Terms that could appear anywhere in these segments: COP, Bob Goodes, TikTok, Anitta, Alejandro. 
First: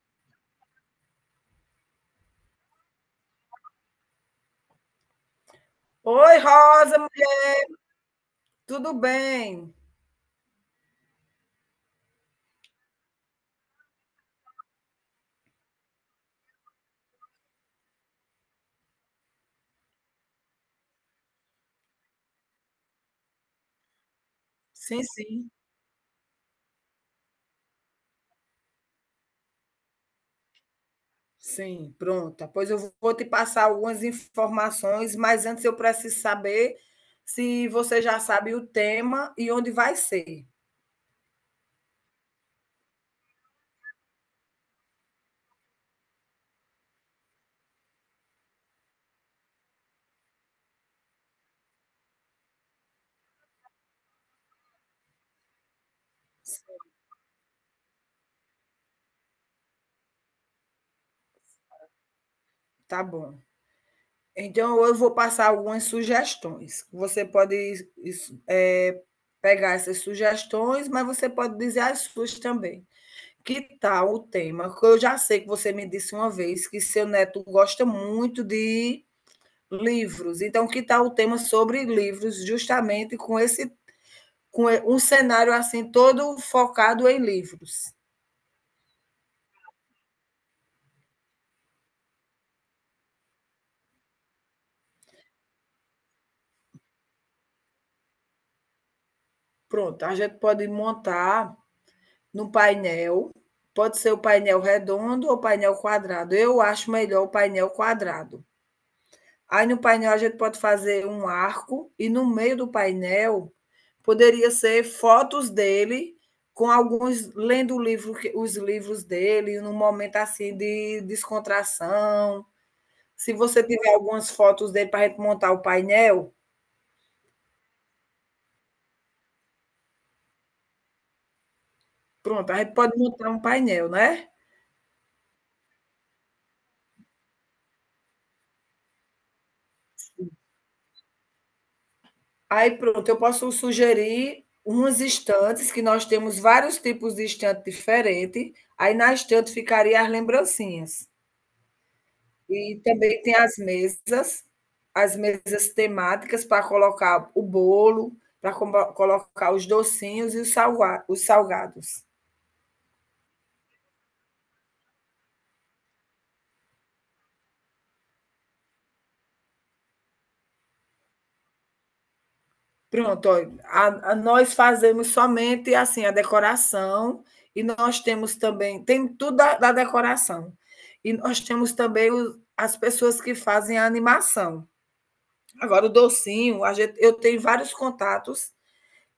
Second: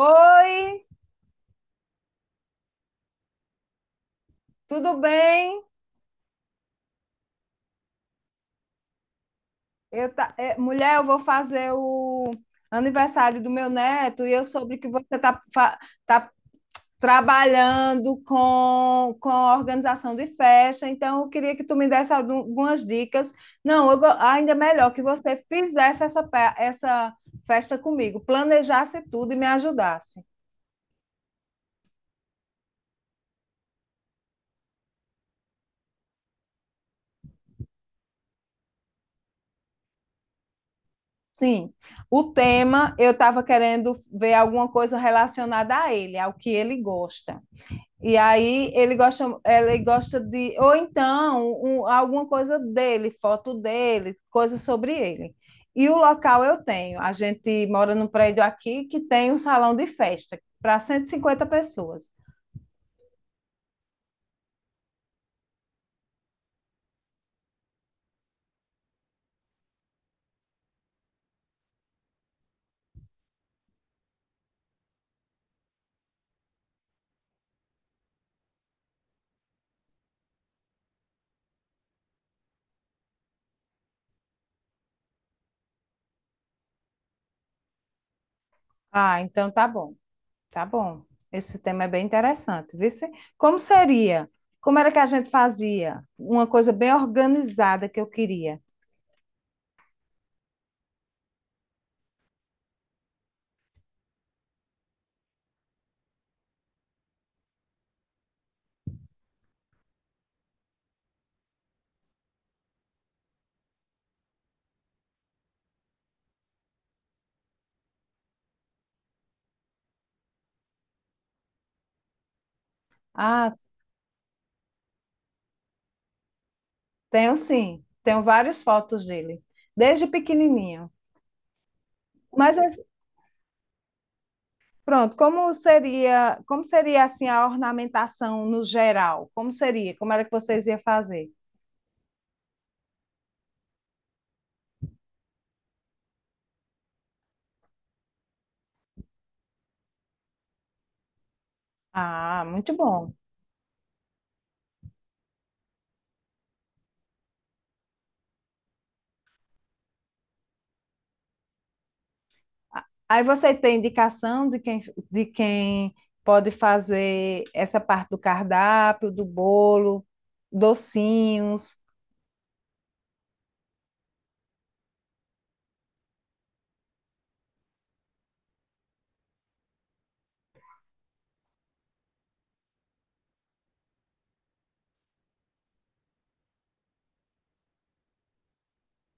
Oi, tudo bem? Oi, Rosa, mulher, tudo bem? Mulher, eu vou fazer o aniversário do meu neto e eu soube que você tá trabalhando com a organização de festa, então eu queria que tu me desse algumas dicas. Não, ainda é melhor que Sim, você sim, fizesse essa festa comigo, planejasse tudo e me ajudasse. sim, pronta. Pois eu vou te passar algumas informações, mas antes eu preciso saber se você já sabe o tema e onde vai ser. Sim, o tema eu estava querendo ver alguma coisa relacionada a ele, ao que ele gosta. E aí ele gosta de, ou então alguma coisa dele, foto dele, coisa sobre ele. E o local eu tenho. A gente mora num prédio aqui que tem um salão de festa para 150 pessoas. Tá bom. Então eu vou passar algumas sugestões. Você pode isso, é, pegar essas sugestões, mas você pode dizer as suas também. Que tal o tema? Que Eu já sei que você me disse uma vez que seu neto gosta muito de livros. Então, que tal o tema sobre livros, justamente com um cenário assim todo focado em livros. Ah, então tá bom, tá bom. Esse tema é bem interessante, viu? Sim? Como seria? Como era que a gente fazia? Uma coisa bem organizada que eu queria. Pronto, a gente pode montar num painel, pode ser o painel redondo ou painel quadrado. Eu acho melhor o painel quadrado. Aí no painel a gente pode fazer um arco e no meio do painel poderia ser fotos dele com alguns lendo o livro, os livros dele, num momento assim de descontração. Se Ah, você tiver algumas fotos dele para a gente montar o painel, tenho sim, tenho várias fotos dele, desde pequenininho. pronto, a Mas gente pode montar um painel, né? pronto, como seria assim a ornamentação no geral? Como seria? Como era que vocês iam fazer? Aí pronto, eu posso sugerir umas estantes, que nós temos vários tipos de estante diferentes. Aí na estante ficaria as lembrancinhas. Ah, muito E bom. também tem as mesas temáticas para colocar o bolo, para colocar os docinhos e os salgados. Aí você tem indicação de quem pode fazer essa parte do cardápio, do bolo, docinhos. Pronto, ó, nós fazemos somente assim a decoração e nós temos também, tem tudo da decoração. E nós temos também as pessoas que fazem a animação. Agora, o docinho, eu tenho vários contatos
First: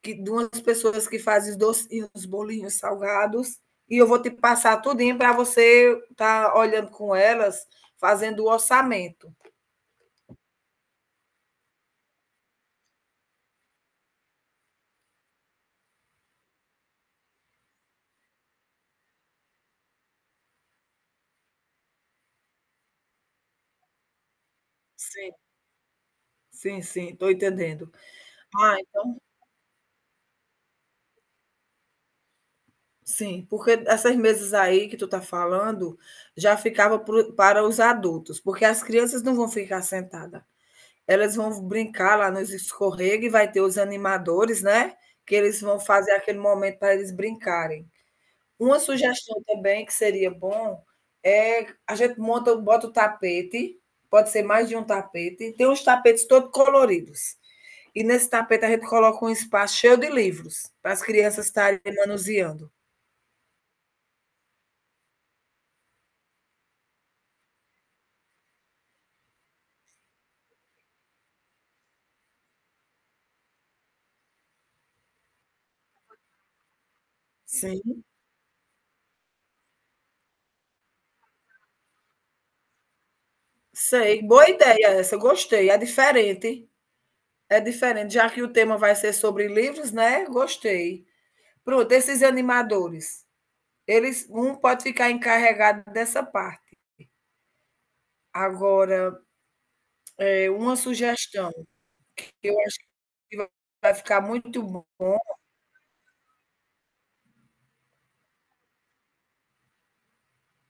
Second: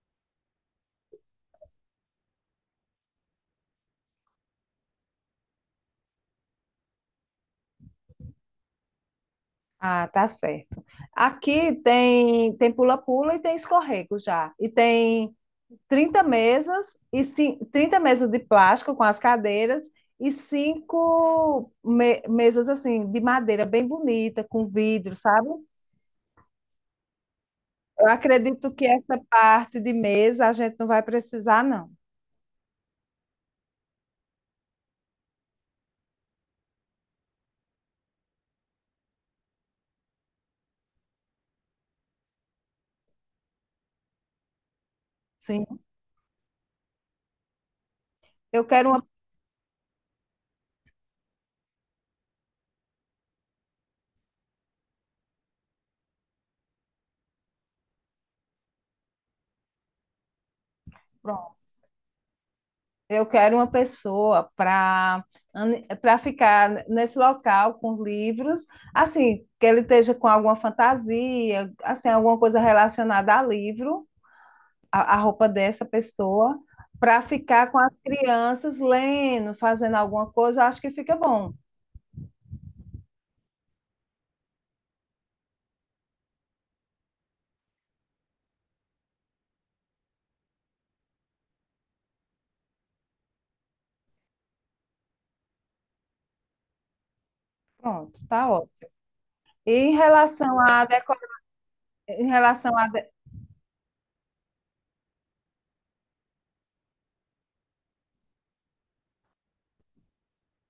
de umas pessoas que fazem os docinhos, bolinhos salgados, e eu vou te passar tudinho para você estar tá olhando com elas, fazendo o orçamento. Ah, tá certo. Aqui tem pula-pula e tem escorrego já. E tem 30 mesas e 30 mesas de plástico com as cadeiras e cinco mesas assim de madeira bem bonita, com vidro, Sim, sabe? sim, estou entendendo. Eu acredito Ai, que essa parte de mesa a gente não vai precisar, não. sim, porque essas mesas aí que tu tá falando, já ficava pro para os adultos, porque as crianças não vão ficar sentada. Elas vão brincar lá nos escorrega e vai ter os animadores, né, que eles Sim. vão fazer aquele momento para eles brincarem. Eu Uma quero uma, sugestão também que seria bom, é a gente monta bota o tapete, pode ser mais de um tapete, tem uns tapetes todo coloridos. E nesse tapete a gente coloca um espaço cheio de livros, para as crianças pronto. estarem manuseando. Eu quero uma pessoa para ficar nesse local com os livros, assim, que ele esteja com alguma fantasia, assim, alguma coisa relacionada a livro a roupa dessa pessoa para ficar com as Sim. crianças lendo, fazendo alguma coisa, eu acho que fica bom. Sei, boa ideia essa, gostei, é diferente, já que o tema vai ser sobre livros, né, gostei. Pronto, esses animadores, eles um pode ficar encarregado dessa parte. Pronto, tá ótimo. Agora, E em relação uma à decora... sugestão em que eu relação acho a... que vai ficar muito bom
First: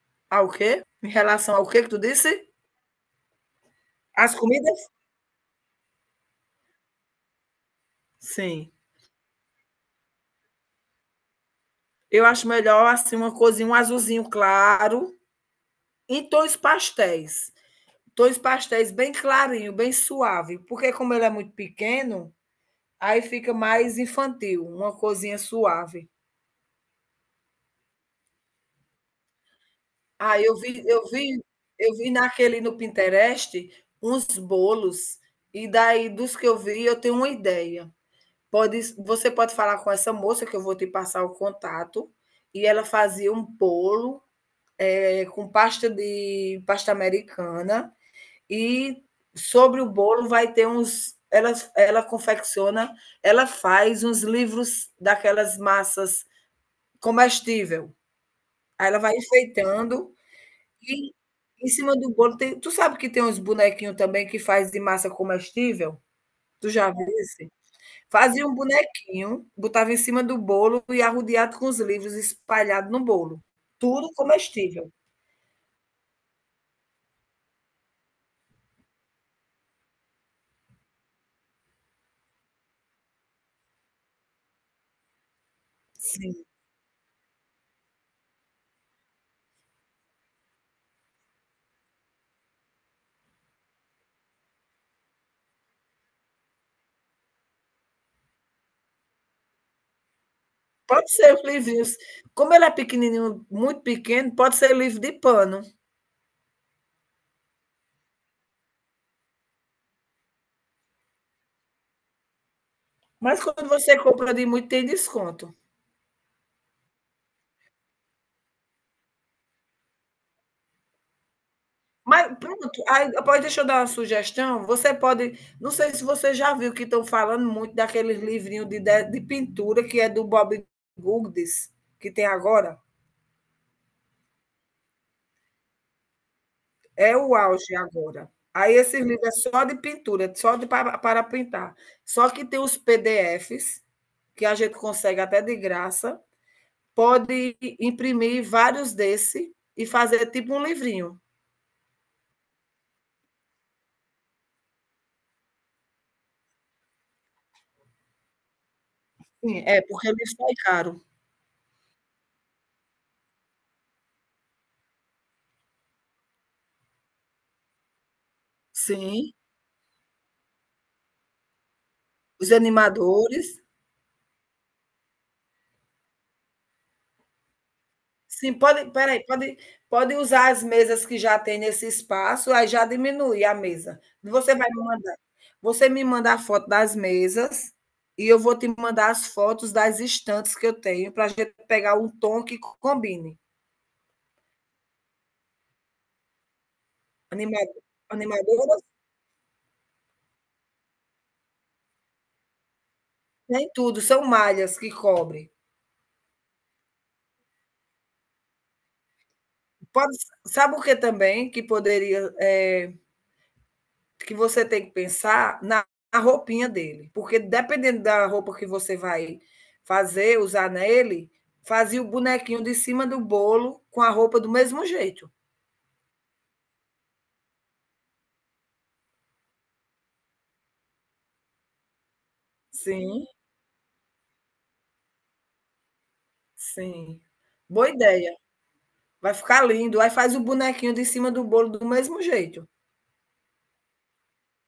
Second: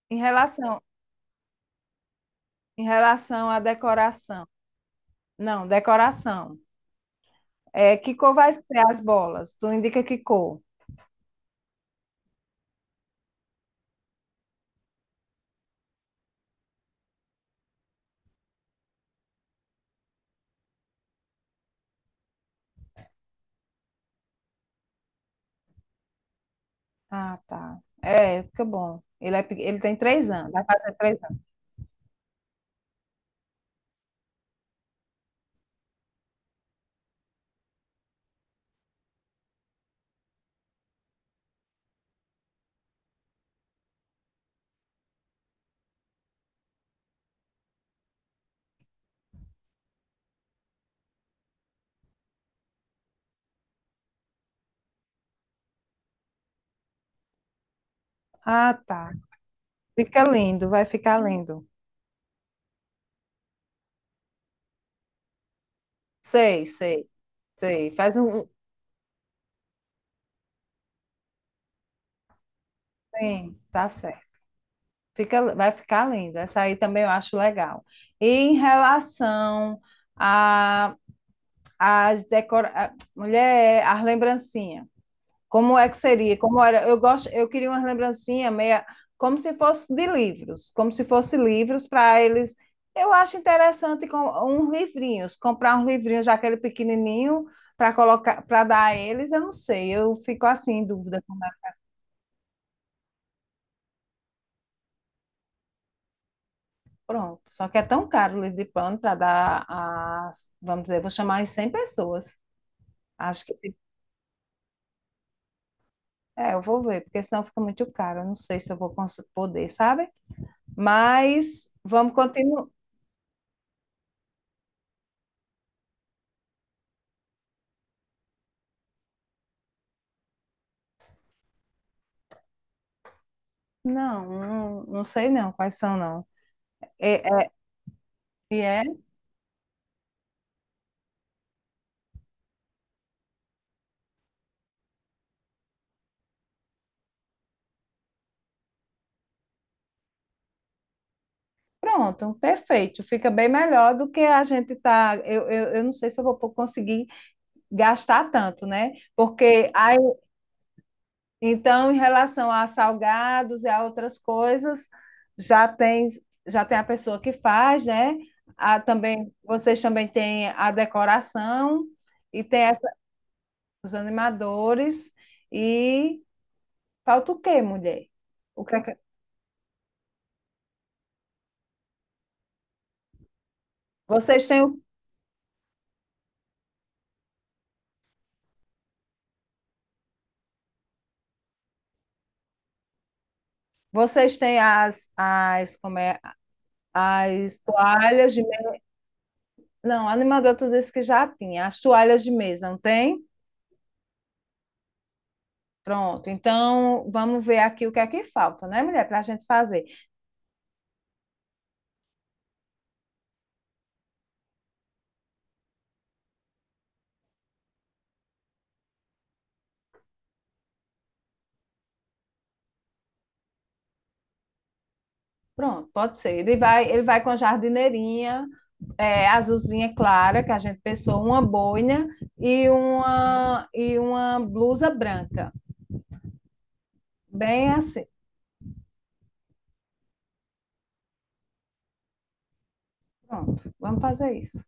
em ao relação quê? Em relação ao quê que tu disse? Em relação à As decoração. comidas? Não, decoração. É, que cor vai Sim, ser as bolas? Tu indica que cor? eu acho melhor, assim, uma coisinha um azulzinho claro, em tons pastéis. Dois pastéis bem clarinho, bem suave, porque como ele é muito pequeno, aí fica mais infantil, uma coisinha suave. Ah, tá. É, fica bom. Ele, é, ele tem 3 Ah, anos, eu vai vi fazer eu 3 anos. vi eu vi naquele no Pinterest uns bolos, e daí dos que eu vi eu tenho uma ideia. Pode Você pode falar com essa moça que eu vou te passar o contato, e ela fazia um bolo, com pasta de pasta americana, e sobre o bolo vai ter uns. Ela confecciona, ela faz uns livros daquelas massas comestível. Ah, Aí ela tá. vai enfeitando Fica lindo, vai e ficar lindo. em cima do bolo tem. Tu sabe que tem uns bonequinhos também que faz de massa comestível? Sei, Tu já viu sei, esse? sei. Faz um. Fazia um, um bonequinho, botava em cima do bolo e arrodeado com os livros espalhados no bolo. Sim, tá Tudo certo. comestível. Vai ficar lindo. Essa aí também eu acho legal. E em relação a, as decora... a- mulher, as lembrancinhas. Como é que Sim. seria? Como era? Eu gosto, eu queria umas lembrancinhas meia como se fosse de livros, como se fosse livros para eles. Eu acho interessante com uns livrinhos, comprar uns livrinhos, já aquele pequenininho, para colocar, para dar a eles, eu não sei, eu fico assim em Pode dúvida. ser os livrinhos. Como ele é pequenininho, muito pequeno, pode ser livro de pano. Pronto. Só que é tão caro o livro de plano para dar as, vamos dizer, vou chamar as 100 pessoas. Mas Acho quando que você compra de muito, tem desconto. é, eu vou ver, porque senão fica muito caro. Eu não sei se eu vou poder, sabe? Mas vamos Mas continuar. pronto, aí, pode, deixa eu dar uma sugestão. Você pode. Não sei se você já viu que estão falando muito daqueles livrinhos de pintura que é do Bob Goodes, que tem agora. Não, não, não sei não quais são, não. É É, o é, auge agora. e Aí é, esse livro é só de pintura, só de para, para pintar. Só que tem os PDFs, que a gente consegue até de graça. Pode imprimir vários desse e fazer tipo um livrinho. pronto, perfeito. Fica bem melhor do que a gente tá. Eu não sei se eu vou conseguir gastar tanto, né? Sim, Porque é, porque ele sai caro. então, em relação a salgados e a outras coisas, já tem já tem a pessoa que faz, né? A, Sim. também vocês também têm a decoração e Os tem animadores. os animadores e falta o quê, mulher? Sim, O que é pode, que- espera aí, pode, pode usar as mesas que já tem nesse espaço, aí já diminui a mesa. vocês Você têm vai o- me mandar. Você me manda a foto das mesas e eu vou te mandar as fotos das estantes que eu tenho para a gente pegar um tom que combine. vocês têm as como é as Animado, toalhas de animadoras, não, animador tu disse que já tinha as toalhas de mesa, não tem? nem tudo, são malhas que cobrem. Pronto. Então vamos ver aqui o que é que falta, né, mulher, para a gente fazer. Pode, sabe o que também que poderia que você tem que pensar na roupinha dele, porque dependendo da roupa que você vai usar nele, fazia o bonequinho de cima do bolo com a roupa do mesmo jeito. Pronto, pode ser. Ele vai com a jardineirinha, é, azulzinha clara, que a gente pensou, uma boina e Sim, uma blusa branca. sim. Bem Boa assim. ideia. Vai ficar lindo. Aí faz o bonequinho de cima do bolo do mesmo jeito. Pronto, vamos fazer isso.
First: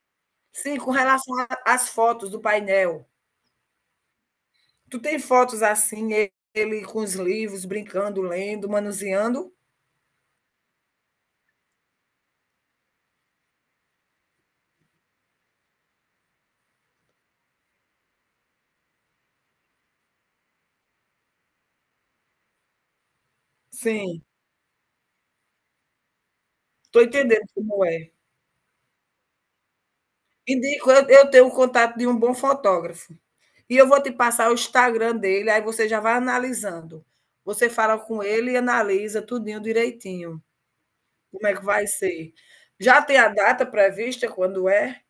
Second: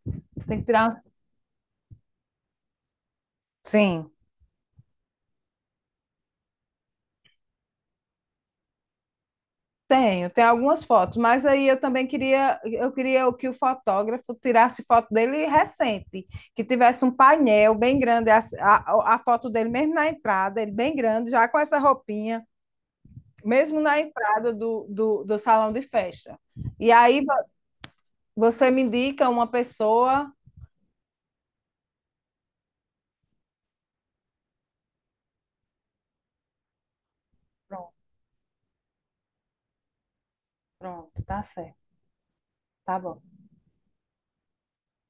Tem que Sim, com tirar. relação às fotos do painel. Sim. Tu tem fotos assim, ele com os livros, brincando, lendo, manuseando? Tenho, tem algumas fotos, mas aí eu também queria, eu queria que o fotógrafo tirasse foto dele recente, que tivesse um painel bem grande, a foto dele mesmo na entrada, ele bem grande, já com essa roupinha mesmo na Sim, entrada do salão de festa. E estou aí entendendo como é. você me indica uma pessoa. Indico, eu tenho o contato de um bom fotógrafo. E eu vou te passar o Instagram dele, aí você já vai analisando. Você Pronto, fala com ele e analisa tudinho direitinho, pronto, tá como é que certo, vai ser. tá Já tem bom. a data prevista quando é?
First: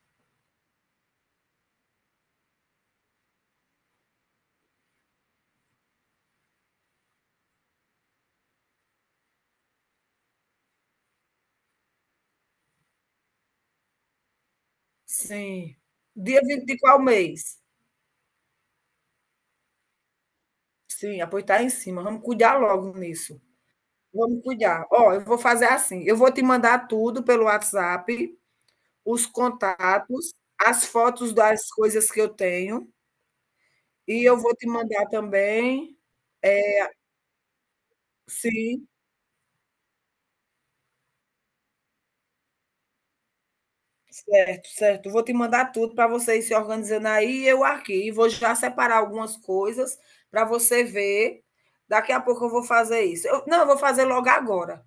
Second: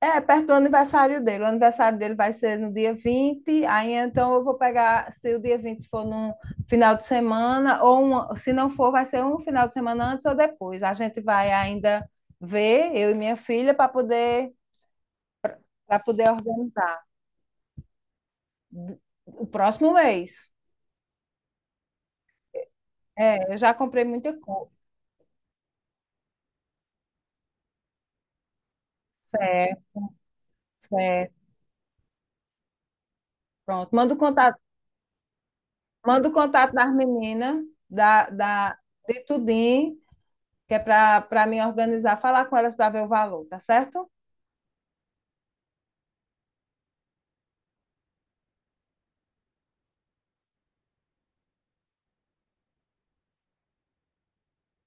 É, perto do aniversário dele. O aniversário dele vai ser no dia 20, aí então eu vou pegar, se o dia 20 for num final de semana, ou uma, se não for, vai ser um final de semana antes ou depois. A gente vai ainda ver, eu e minha filha, Sim. para poder Dia 20 de organizar. qual mês? O próximo mês. Sim, ah, tá em cima, vamos cuidar logo nisso. É, eu já comprei muita Vamos coisa. cuidar. Ó, eu vou fazer assim, eu vou te mandar tudo pelo WhatsApp, os Certo, contatos, as fotos certo. das coisas que eu tenho. Pronto, E eu vou te mandar também manda o contato das meninas, da, da, sim, de tudinho, que é para me organizar, falar com elas para ver o valor, tá certo? certo, certo. Vou te mandar tudo para você ir se organizando aí e eu aqui. E vou já separar algumas coisas para você ver. Daqui a pouco eu vou fazer isso. Eu, não, eu vou fazer logo agora.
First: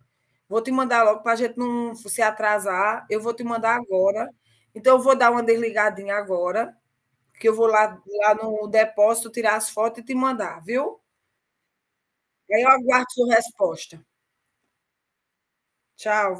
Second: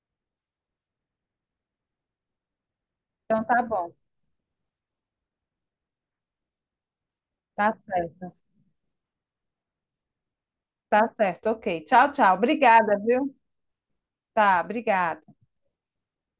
Vou te mandar logo para a gente não se atrasar. Eu vou Então te tá mandar bom, agora. Então, eu vou dar uma desligadinha agora, que eu vou tá certo, lá no depósito tirar as fotos e te mandar, viu? tá certo, ok. Tchau, tchau. Aí eu Obrigada, aguardo viu? sua resposta. Tá, obrigada. Tchau.